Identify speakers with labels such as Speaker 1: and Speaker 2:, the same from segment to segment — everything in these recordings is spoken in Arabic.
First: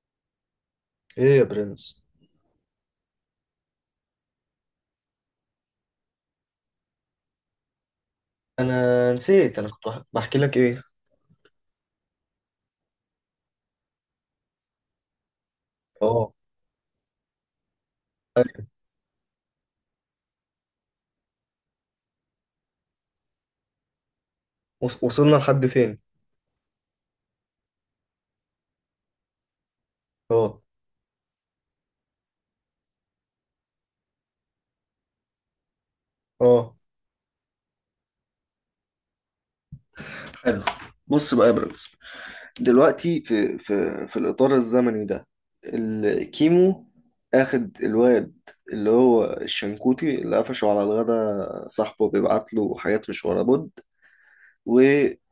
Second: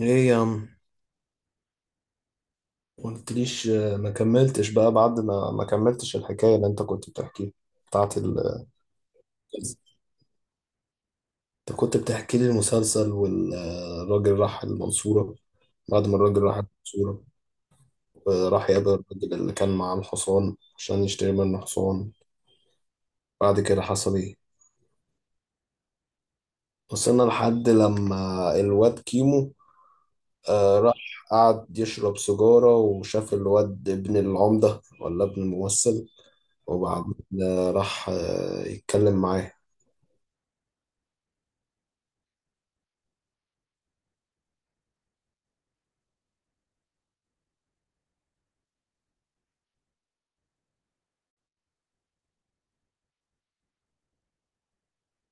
Speaker 1: ايه يا عم.
Speaker 2: ايه يا برنس.
Speaker 1: قلتليش ما كملتش بقى بعد ما كملتش الحكاية اللي انت كنت بتحكيها بتاعت ال
Speaker 2: انا نسيت، انا كنت بحكي لك ايه.
Speaker 1: انت كنت بتحكي لي المسلسل والراجل راح المنصورة. بعد ما
Speaker 2: اه.
Speaker 1: الراجل راح المنصورة، راح يقابل الراجل اللي كان معاه الحصان عشان يشتري منه حصان. بعد كده حصل ايه؟
Speaker 2: وصلنا لحد فين؟
Speaker 1: وصلنا لحد لما الواد كيمو
Speaker 2: اه،
Speaker 1: راح، قعد يشرب سيجارة وشاف الواد ابن العمدة ولا ابن الممثل.
Speaker 2: اه،
Speaker 1: وبعدين راح يتكلم معاه.
Speaker 2: حلو. بص بقى يا برنس، دلوقتي في الاطار الزمني ده الكيمو اخد الواد، اللي هو الشنكوتي اللي قفشه على الغدا، صاحبه بيبعت له حاجات مش ورا بد. و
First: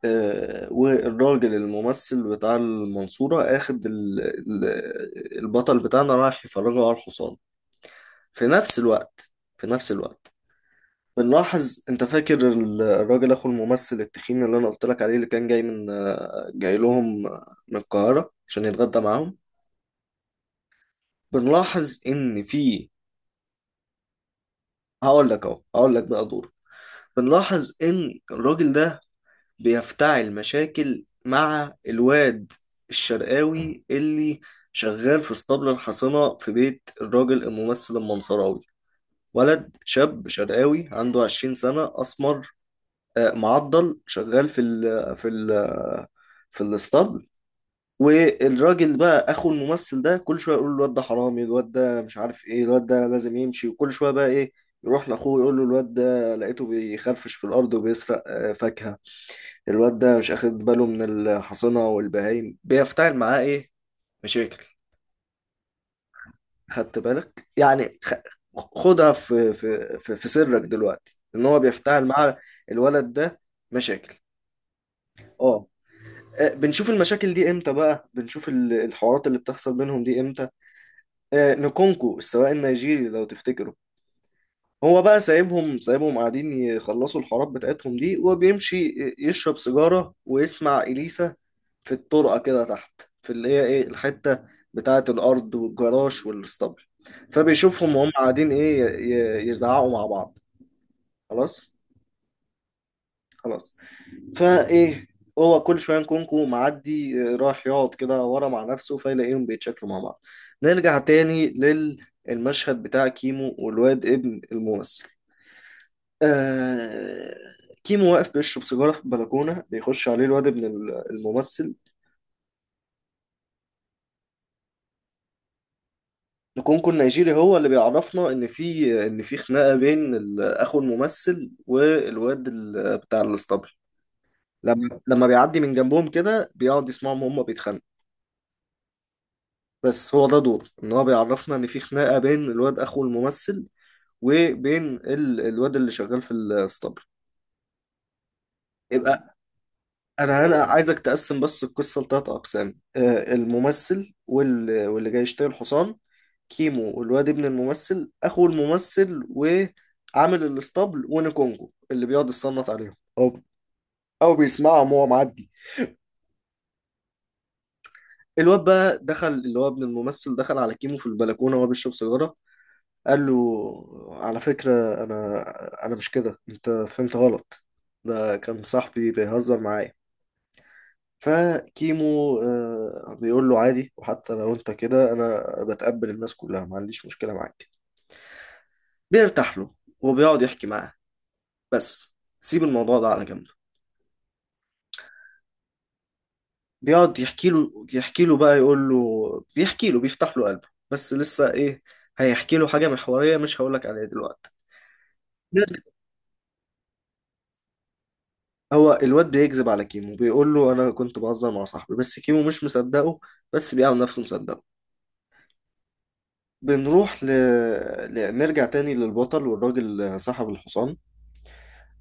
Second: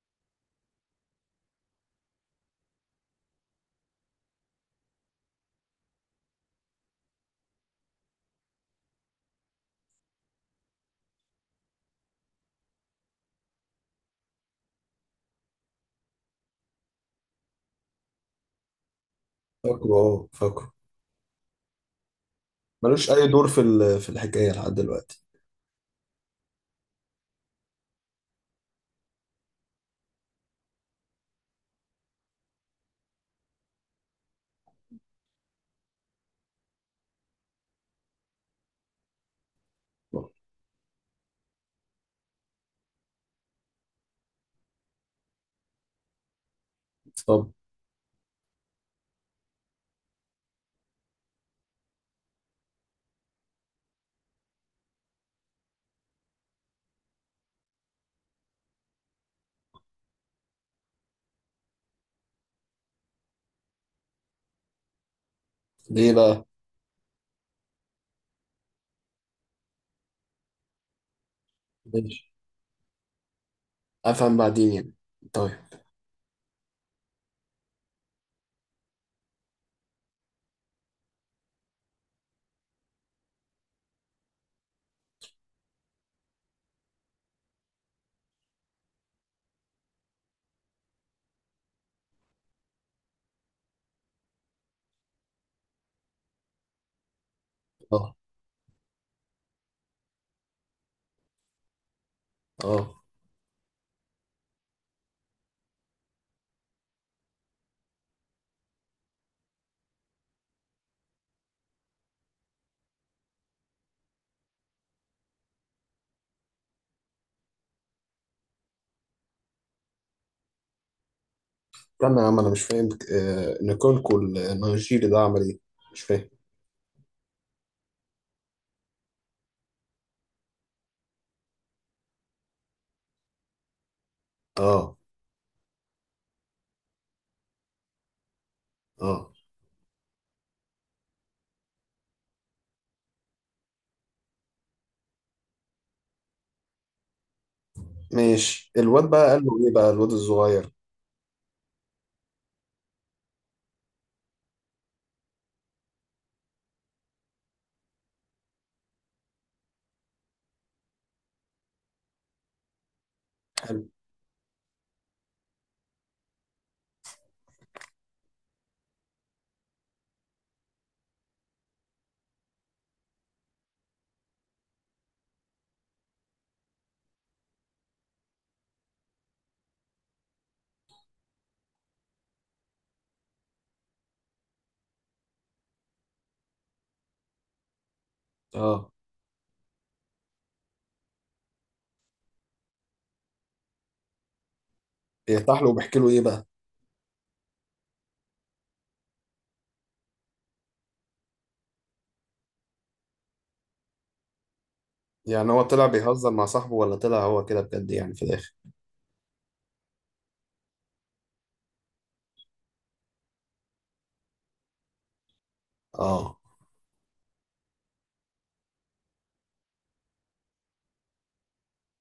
Speaker 2: والراجل الممثل بتاع المنصورة اخد البطل بتاعنا رايح يفرجه على الحصان، في نفس الوقت، في نفس الوقت. بنلاحظ، انت فاكر الراجل اخو الممثل التخين اللي انا قلت لك عليه، اللي كان جاي من جاي لهم من القاهرة عشان يتغدى معاهم؟
Speaker 1: فاكره، فاكره.
Speaker 2: بنلاحظ ان في،
Speaker 1: ملوش أي دور في الحكاية لحد دلوقتي.
Speaker 2: هقول لك اهو، هقول لك بقى دور. بنلاحظ ان الراجل ده بيفتعل مشاكل مع الواد الشرقاوي اللي شغال في اسطبل الحصانة في بيت الراجل الممثل المنصراوي. ولد شاب شرقاوي عنده 20 سنة، أسمر، معضل، شغال في الاسطبل.
Speaker 1: طب
Speaker 2: والراجل بقى اخو الممثل ده كل شويه يقول له الواد ده حرامي، الواد ده مش عارف ايه، الواد ده لازم يمشي. وكل شويه بقى ايه، يروح لاخوه يقول له: الواد ده لقيته بيخرفش في الارض وبيسرق فاكهه، الواد ده مش اخد باله من الحصنه والبهايم، بيفتعل معاه ايه؟ مشاكل.
Speaker 1: ليه بقى؟
Speaker 2: خدت بالك يعني، خدها في سرك دلوقتي ان هو بيفتعل
Speaker 1: ماشي.
Speaker 2: مع الولد ده مشاكل.
Speaker 1: أفهم بعدين يعني. طيب.
Speaker 2: اه. بنشوف المشاكل دي امتى بقى، بنشوف الحوارات اللي بتحصل بينهم دي امتى. نكونكو السواق النيجيري لو تفتكروا، هو بقى سايبهم سايبهم قاعدين يخلصوا الحوارات بتاعتهم دي، وبيمشي يشرب سيجارة ويسمع إليسا في الطرقة كده تحت، في اللي هي ايه، الحتة بتاعة الأرض والجراج والاسطبل. فبيشوفهم وهم
Speaker 1: اه،
Speaker 2: قاعدين ايه، يزعقوا مع بعض، خلاص،
Speaker 1: اه.
Speaker 2: خلاص. فايه، هو كل شويه نكونكو معدي راح يقعد كده ورا مع نفسه، فيلاقيهم بيتشكلوا مع بعض. نرجع تاني للمشهد بتاع كيمو والواد ابن الممثل. آه كيمو واقف بيشرب سيجاره في البلكونه، بيخش عليه الواد ابن الممثل.
Speaker 1: استنى يا عم، أنا مش فاهم. نيكولكو النيجيري ده عمل إيه؟ مش فاهم.
Speaker 2: نكونكو النيجيري هو اللي بيعرفنا ان في، ان في خناقه بين اخو الممثل والواد بتاع الاسطبل.
Speaker 1: اه،
Speaker 2: لما بيعدي من جنبهم كده، بيقعد يسمعهم هما بيتخانقوا.
Speaker 1: اه.
Speaker 2: بس هو ده دور، ان هو بيعرفنا ان في خناقه بين الواد اخو الممثل وبين الواد اللي شغال في الاسطبل.
Speaker 1: ماشي، الواد بقى
Speaker 2: يبقى
Speaker 1: قال له إيه بقى الواد
Speaker 2: انا
Speaker 1: الصغير؟
Speaker 2: عايزك تقسم بس القصه لثلاث اقسام: الممثل وال... واللي جاي يشتري الحصان، كيمو والواد ابن الممثل، اخو الممثل وعامل الاسطبل، ونكونجو اللي بيقعد يصنت عليهم، او
Speaker 1: حلو.
Speaker 2: بيسمعهم وهو معدي. الواد بقى دخل، اللي هو ابن الممثل، دخل على كيمو في البلكونه وهو بيشرب سيجاره، قال له: على فكرة، أنا أنا مش كده، أنت فهمت غلط، ده كان صاحبي بيهزر معايا. فكيمو بيقول له: عادي، وحتى لو أنت كده أنا بتقبل الناس كلها، ما عنديش مشكلة معاك.
Speaker 1: اه.
Speaker 2: بيرتاح له وبيقعد يحكي معاه، بس سيب الموضوع ده على جنب.
Speaker 1: يرتاح له وبيحكي له إيه بقى؟
Speaker 2: بيقعد يحكي له، يحكي له بقى يقول له، بيحكي له، بيفتح له قلبه، بس لسه إيه؟ هيحكي له حاجة محورية مش هقولك عليها دلوقتي.
Speaker 1: يعني هو طلع بيهزر مع صاحبه ولا طلع هو كده بجد يعني في الآخر؟
Speaker 2: هو الواد بيكذب على كيمو، بيقول له انا كنت بهزر مع صاحبي، بس كيمو مش مصدقه، بس بيعمل نفسه مصدقه.
Speaker 1: اه.
Speaker 2: بنروح نرجع تاني للبطل والراجل صاحب الحصان.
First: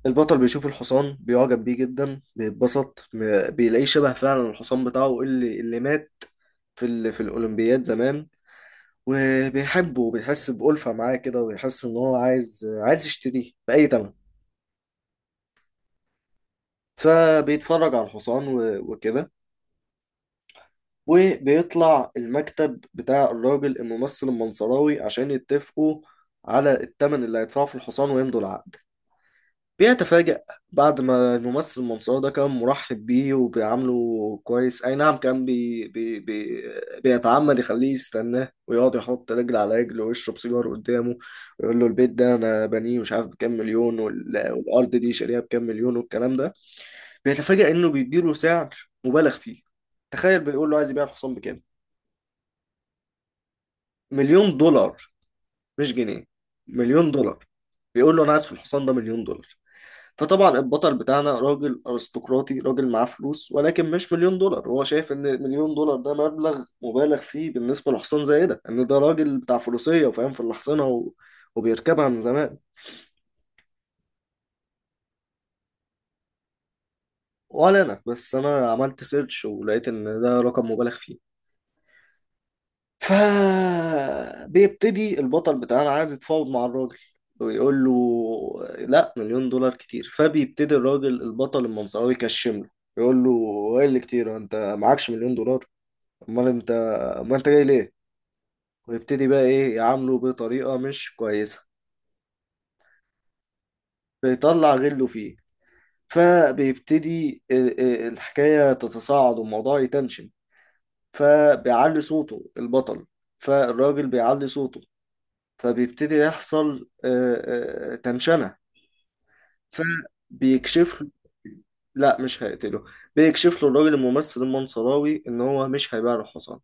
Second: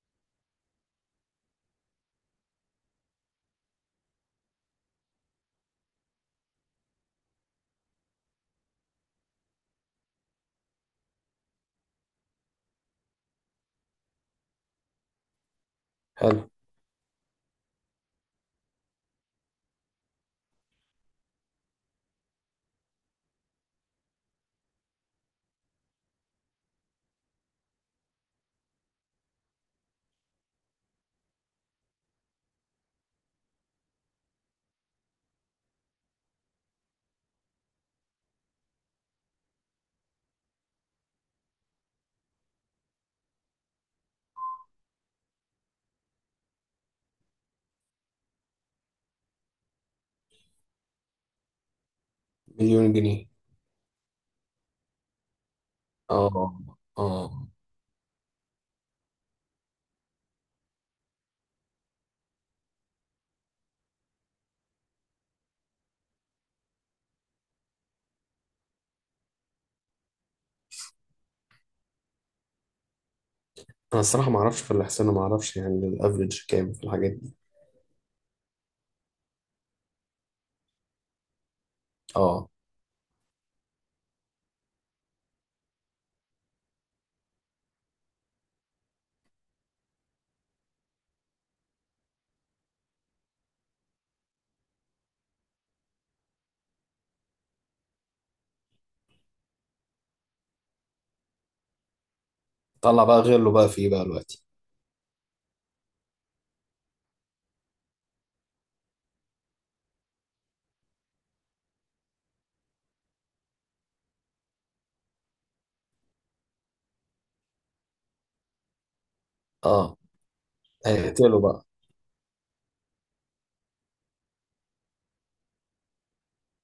Speaker 2: البطل بيشوف الحصان، بيعجب بيه جدا، بيتبسط، بيلاقيه شبه فعلا الحصان بتاعه اللي مات في في الأولمبياد زمان، وبيحبه وبيحس بألفة معاه كده، وبيحس إن هو عايز يشتريه بأي تمن.
Speaker 1: حلو.
Speaker 2: فبيتفرج على الحصان وكده، وبيطلع المكتب بتاع الراجل الممثل المنصراوي عشان يتفقوا على الثمن اللي هيدفعه في الحصان ويمضوا العقد. بيتفاجأ، بعد ما الممثل المنصراوي ده كان مرحب بيه وبيعامله كويس، أي نعم، كان بي بي بي بيتعمد يخليه يستناه، ويقعد يحط رجل على رجل، ويشرب سيجار قدامه، ويقول له: البيت ده أنا بنيه مش عارف بكام مليون، والأرض دي شاريها بكام مليون، والكلام ده. بيتفاجأ إنه بيديله سعر مبالغ فيه. تخيل، بيقول له عايز يبيع الحصان بكام؟
Speaker 1: مليون جنيه.
Speaker 2: مليون دولار، مش جنيه،
Speaker 1: اه،
Speaker 2: مليون دولار.
Speaker 1: اه.
Speaker 2: بيقول له انا عايز في الحصان ده مليون دولار. فطبعا البطل بتاعنا راجل ارستقراطي، راجل معاه فلوس ولكن مش مليون دولار. هو شايف ان مليون دولار ده مبلغ مبالغ فيه بالنسبه لحصان زي ده، ان ده راجل بتاع فروسيه وفاهم في الحصانه وبيركبها من زمان.
Speaker 1: انا الصراحه ما اعرفش، في الاحسن ما اعرفش يعني الافريج كام في الحاجات دي.
Speaker 2: ولا انا بس، انا عملت سيرش ولقيت ان ده رقم مبالغ فيه.
Speaker 1: اه.
Speaker 2: فبيبتدي البطل بتاعنا عايز يتفاوض مع الراجل، ويقول له: لا، مليون دولار كتير. فبيبتدي الراجل البطل المنصاوي يكشم له، يقول له: ايه اللي كتير؟ انت معكش مليون دولار؟ امال انت، ما انت جاي ليه؟ ويبتدي بقى ايه، يعامله بطريقة مش كويسة،
Speaker 1: طلع بقى غيره بقى فيه بقى دلوقتي.
Speaker 2: فيطلع غله فيه. فبيبتدي الحكاية تتصاعد والموضوع يتنشن، فبيعلي صوته البطل، فالراجل بيعلي صوته، فبيبتدي يحصل تنشنة.
Speaker 1: اه.
Speaker 2: فبيكشف له.
Speaker 1: هيقتله بقى؟
Speaker 2: لا، مش هيقتله. بيكشف له الراجل الممثل المنصراوي ان هو مش هيبيع له حصان.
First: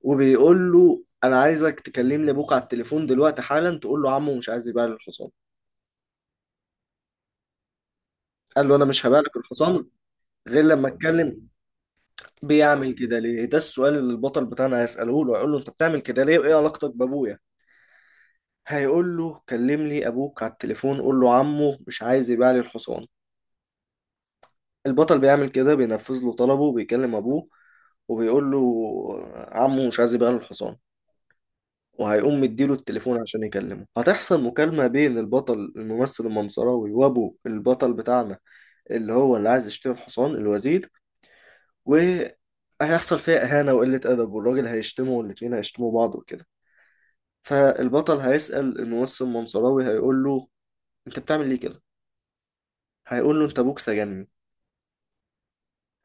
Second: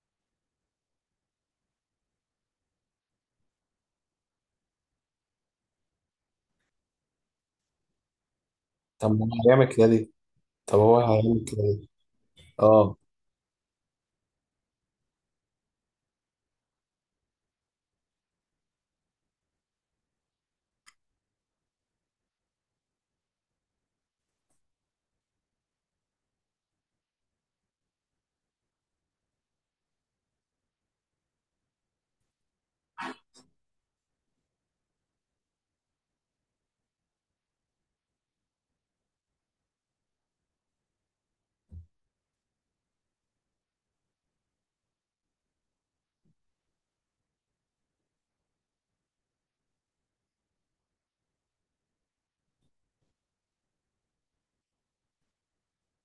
Speaker 2: وبيقول له: انا عايزك تكلمني ابوك على التليفون دلوقتي حالا، تقول له عمو مش عايز يبيع لي الحصان. قال له: انا مش
Speaker 1: طب
Speaker 2: هبيع
Speaker 1: ما هو
Speaker 2: لك
Speaker 1: هيعمل
Speaker 2: الحصان
Speaker 1: كده ليه؟
Speaker 2: غير
Speaker 1: طب
Speaker 2: لما
Speaker 1: هو
Speaker 2: اتكلم.
Speaker 1: هيعمل كده ليه؟
Speaker 2: بيعمل
Speaker 1: اه.
Speaker 2: كده ليه؟ ده السؤال اللي البطل بتاعنا هيسأله له. هيقول له: انت بتعمل كده ليه؟ وايه علاقتك بابويا؟ هيقول له: كلم لي ابوك على التليفون، قول له عمو مش عايز يبيع لي الحصان. البطل بيعمل كده، بينفذ له طلبه وبيكلم أبوه، وبيقول له عمه مش عايز يبيع له الحصان. وهيقوم مديله التليفون عشان يكلمه، هتحصل مكالمة بين البطل الممثل المنصراوي وأبو البطل بتاعنا، اللي هو اللي عايز يشتري الحصان، الوزير. وهيحصل فيها إهانة وقلة أدب، والراجل هيشتمه والاتنين هيشتموا بعض وكده. فالبطل هيسأل الممثل المنصراوي، هيقول له: أنت بتعمل ليه كده؟ هيقول له: أنت أبوك سجنني،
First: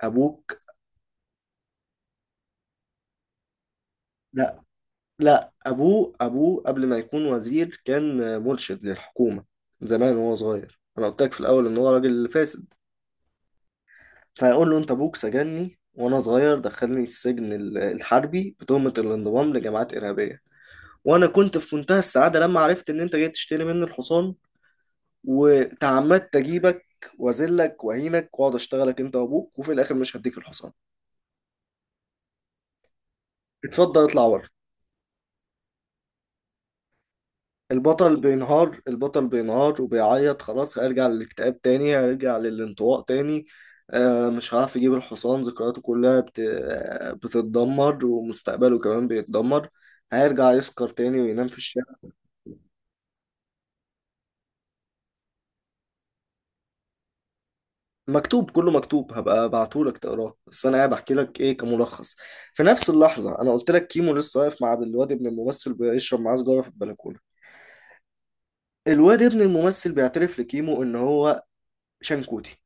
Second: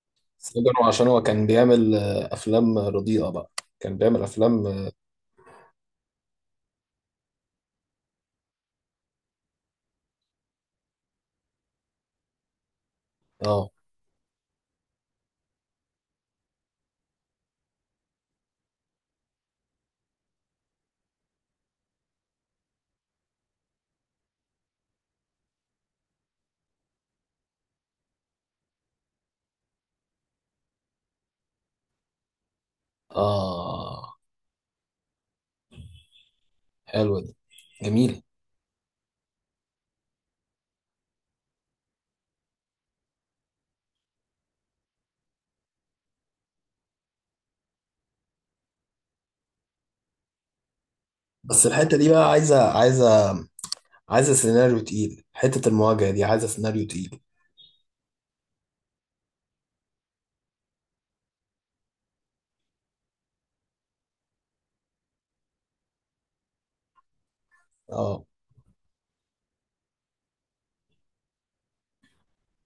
Speaker 2: أبوك.
Speaker 1: سجنه عشان هو كان بيعمل افلام رديئه بقى؟ كان بيعمل
Speaker 2: لا،
Speaker 1: افلام. اه.
Speaker 2: لا، ابوه، ابوه قبل ما يكون وزير كان مرشد للحكومه زمان وهو صغير، انا قلت لك في الاول ان هو راجل فاسد.
Speaker 1: اه.
Speaker 2: فيقول له: انت ابوك سجني وانا صغير، دخلني السجن الحربي بتهمه الانضمام لجماعات ارهابيه، وانا كنت في منتهى السعاده لما عرفت ان انت جاي تشتري مني الحصان، وتعمدت اجيبك واذلك واهينك واقعد اشتغلك انت وابوك، وفي الاخر مش هديك الحصان، اتفضل
Speaker 1: آه.
Speaker 2: اطلع بره.
Speaker 1: حلوه دي.
Speaker 2: البطل
Speaker 1: جميله.
Speaker 2: بينهار، البطل بينهار وبيعيط، خلاص، هيرجع للاكتئاب تاني، هيرجع للانطواء تاني. مش هعرف يجيب الحصان، ذكرياته كلها بت... آه، بتتدمر، ومستقبله كمان بيتدمر، هيرجع يسكر تاني وينام في
Speaker 1: بس
Speaker 2: الشارع.
Speaker 1: الحته دي بقى عايزه، عايزه، عايزه سيناريو تقيل. حته المواجهه دي عايزه سيناريو تقيل.
Speaker 2: مكتوب، كله مكتوب، هبقى ابعتهولك تقراه، بس انا قاعد احكي لك ايه كملخص. في نفس اللحظه انا قلت لك كيمو لسه واقف مع الواد ابن الممثل بيشرب معاه سجاره في البلكونه.
Speaker 1: اه.
Speaker 2: الواد ابن الممثل بيعترف لكيمو ان هو شنكوتي.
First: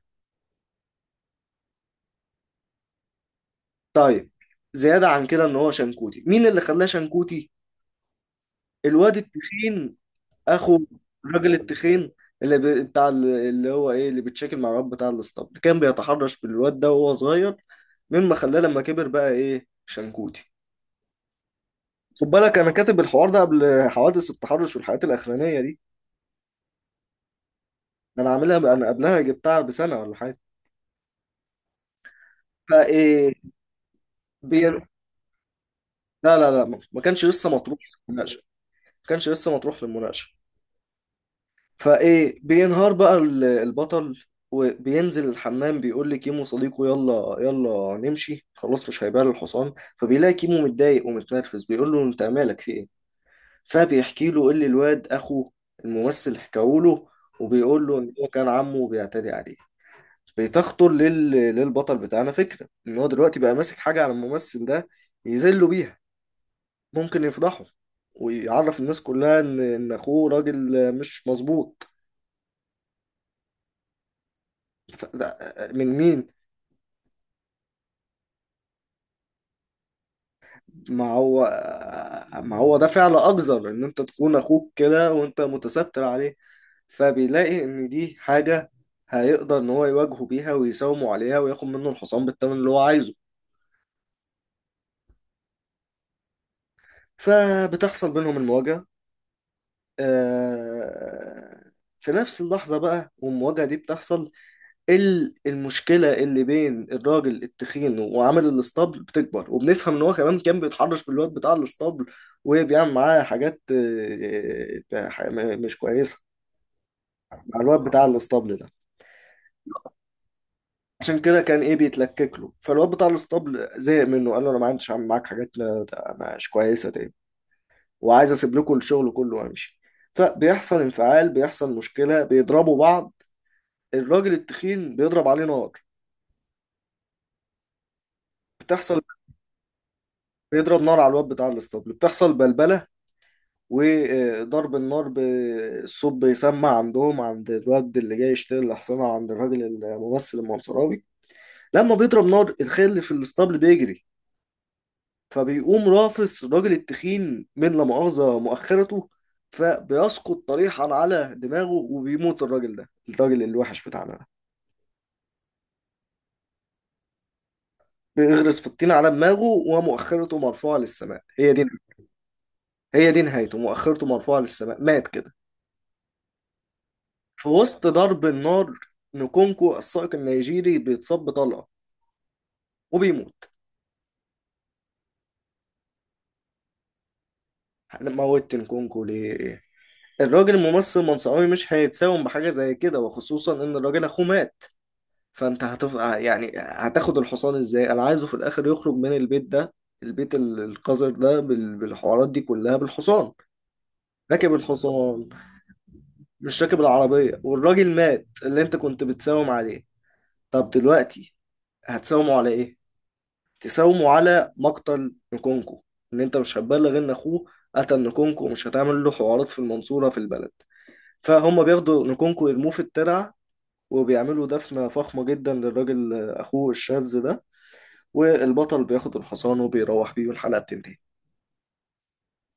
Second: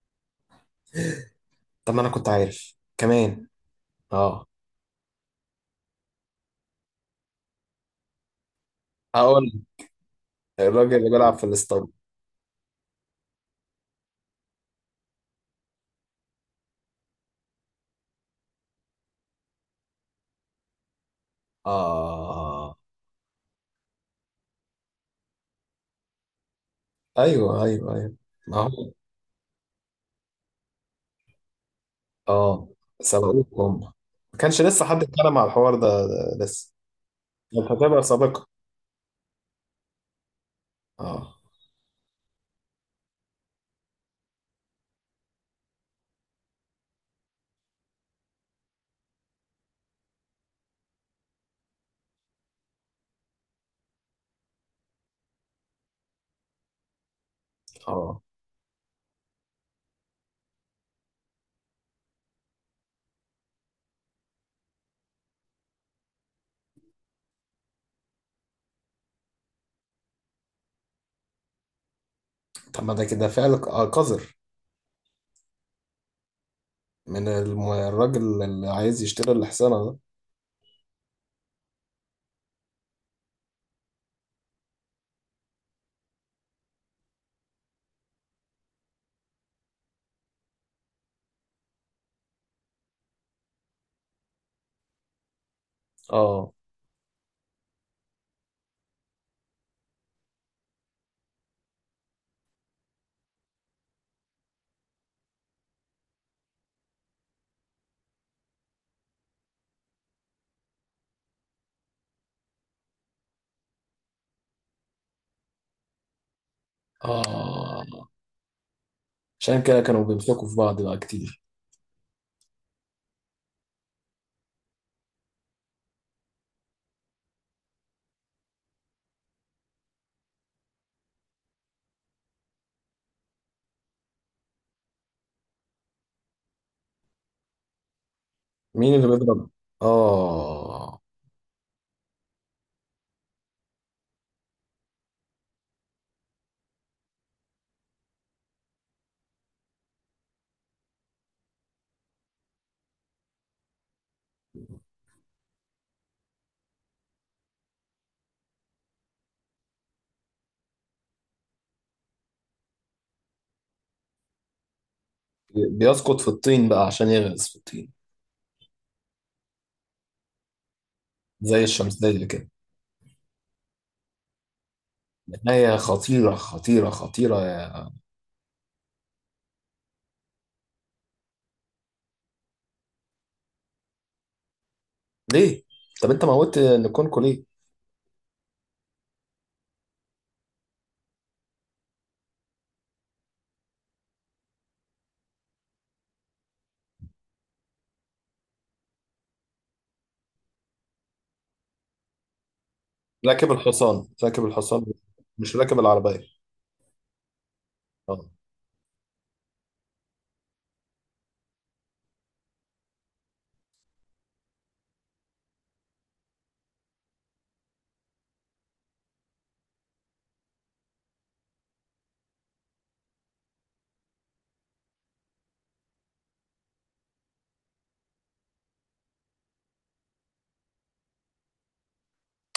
Speaker 1: طب ما انا كنت عارف كمان.
Speaker 2: طيب.
Speaker 1: اه.
Speaker 2: زيادة عن كده، ان هو شنكوتي، مين اللي خلاه شنكوتي؟ الواد
Speaker 1: هقول.
Speaker 2: التخين اخو
Speaker 1: الراجل اللي بيلعب في
Speaker 2: الراجل
Speaker 1: الاسطنبول.
Speaker 2: التخين، اللي ب... بتاع اللي هو ايه، اللي بيتشكل مع الواد بتاع الاسطبل، كان بيتحرش بالواد ده وهو صغير، مما خلاه لما كبر بقى ايه، شنكوتي. خد بالك انا
Speaker 1: اه،
Speaker 2: كاتب الحوار ده قبل حوادث التحرش والحاجات الاخرانية دي،
Speaker 1: ايوه، ايوه، ايوه.
Speaker 2: ده انا عاملها
Speaker 1: ما
Speaker 2: بقى، انا
Speaker 1: هو.
Speaker 2: قبلها جبتها بسنة ولا حاجة.
Speaker 1: اه.
Speaker 2: فايه،
Speaker 1: سبقوكم هم. ما كانش لسه
Speaker 2: لا،
Speaker 1: حد اتكلم على الحوار ده،
Speaker 2: لا،
Speaker 1: ده
Speaker 2: لا،
Speaker 1: لسه.
Speaker 2: ما كانش لسه
Speaker 1: انت
Speaker 2: مطروح في
Speaker 1: هتبقى
Speaker 2: المناقشة،
Speaker 1: سابقة.
Speaker 2: ما كانش لسه مطروح في المناقشة.
Speaker 1: اه،
Speaker 2: فايه، بينهار بقى البطل وبينزل الحمام، بيقول لكيمو صديقه: يلا يلا، نمشي خلاص، مش هيبيع الحصان. فبيلاقي كيمو متضايق ومتنرفز، بيقول له: انت مالك في ايه؟ فبيحكي له اللي الواد اخو الممثل حكاه له، وبيقول له ان
Speaker 1: اه.
Speaker 2: هو كان عمه بيعتدي عليه. بتخطر للبطل بتاعنا فكرة ان هو دلوقتي بقى ماسك حاجة على الممثل ده يذله بيها، ممكن يفضحه ويعرف الناس كلها ان اخوه راجل مش مظبوط.
Speaker 1: طب ما ده كده فعل قذر.
Speaker 2: ف- ده- من مين؟
Speaker 1: من الراجل اللي عايز يشتري الحصانة ده.
Speaker 2: ما هو ما هو ده فعل أقذر، إن أنت تخون أخوك كده وأنت متستر عليه. فبيلاقي إن دي حاجة هيقدر إن هو يواجهه بيها ويساومه عليها، وياخد منه الحصان بالثمن اللي هو عايزه.
Speaker 1: اه،
Speaker 2: فبتحصل بينهم المواجهة. آه، في نفس اللحظة بقى والمواجهة دي بتحصل، المشكلة اللي بين الراجل التخين وعامل الاسطبل بتكبر، وبنفهم ان هو كمان كان بيتحرش بالواد بتاع الاسطبل، وبيعمل معاه حاجات مش كويسة مع الواد بتاع
Speaker 1: اه.
Speaker 2: الاسطبل ده.
Speaker 1: عشان كده كانوا بيمسكوا في بعض بقى
Speaker 2: عشان كده
Speaker 1: كتير.
Speaker 2: كان ايه، بيتلكك له، فالواد بتاع الاسطبل زهق منه، قال له: انا ما عنديش اعمل معاك حاجات مش كويسة تاني، وعايز اسيب لكم الشغل كله وامشي. فبيحصل انفعال، بيحصل مشكلة، بيضربوا بعض، الراجل التخين بيضرب عليه نار،
Speaker 1: مين
Speaker 2: بتحصل،
Speaker 1: اللي بيضرب؟
Speaker 2: بيضرب نار
Speaker 1: اه.
Speaker 2: على الواد بتاع الاسطبل، بتحصل بلبلة. وضرب النار بالصوت بيسمع عندهم، عند الواد اللي جاي يشتري الأحصنة، عند الراجل الممثل المنصراوي. لما بيضرب نار، الخيل اللي في الاسطبل بيجري، فبيقوم رافس الراجل التخين من لا مؤاخذة مؤخرته، فبيسقط طريحا على دماغه، وبيموت الراجل ده، الراجل الوحش بتاعنا ده.
Speaker 1: بيسقط في الطين بقى عشان يغرس في الطين.
Speaker 2: بيغرس في الطين على دماغه، ومؤخرته مرفوعة للسماء. هي
Speaker 1: زي
Speaker 2: دي،
Speaker 1: الشمسية كده.
Speaker 2: هي دي نهايته، مؤخرته مرفوعة للسماء، مات كده.
Speaker 1: نهاية خطيرة، خطيرة، خطيرة.
Speaker 2: في وسط ضرب النار، نكونكو السائق النيجيري بيتصاب بطلقة وبيموت.
Speaker 1: ليه؟ طب انت موتت نكونكو ليه؟
Speaker 2: انا موتت نكونكو ليه؟ الراجل الممثل المنصوري مش هيتساوم بحاجة زي كده، وخصوصا ان الراجل اخوه مات، فانت يعني هتاخد الحصان ازاي؟ انا عايزه في الاخر يخرج من البيت ده، البيت القذر ده، بالحوارات دي كلها، بالحصان.
Speaker 1: راكب الحصان، راكب
Speaker 2: راكب
Speaker 1: الحصان.
Speaker 2: الحصان،
Speaker 1: مش راكب العربية.
Speaker 2: مش راكب العربية، والراجل مات
Speaker 1: اه.
Speaker 2: اللي انت كنت بتساوم عليه. طب دلوقتي هتساومه على ايه؟ تساوموا على مقتل نكونكو، ان انت مش هتبلغ ان اخوه قتل نكونكو، ومش هتعمل له حوارات في المنصورة في البلد. فهم بياخدوا نكونكو يرموه في الترعة، وبيعملوا دفنة فخمة جدا للراجل أخوه الشاذ ده، والبطل بياخد الحصان وبيروح بيه، والحلقة بتنتهي.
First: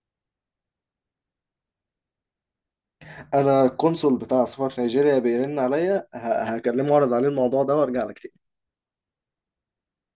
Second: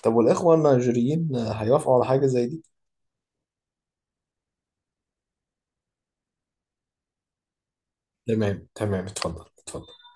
Speaker 1: طب والإخوة النيجيريين هيوافقوا على حاجة زي دي؟
Speaker 2: أنا القنصل بتاع سفارة نيجيريا بيرن عليا، هكلمه وأعرض عليه الموضوع ده وأرجع لك تاني.
Speaker 1: تمام، تمام. اتفضل، اتفضل.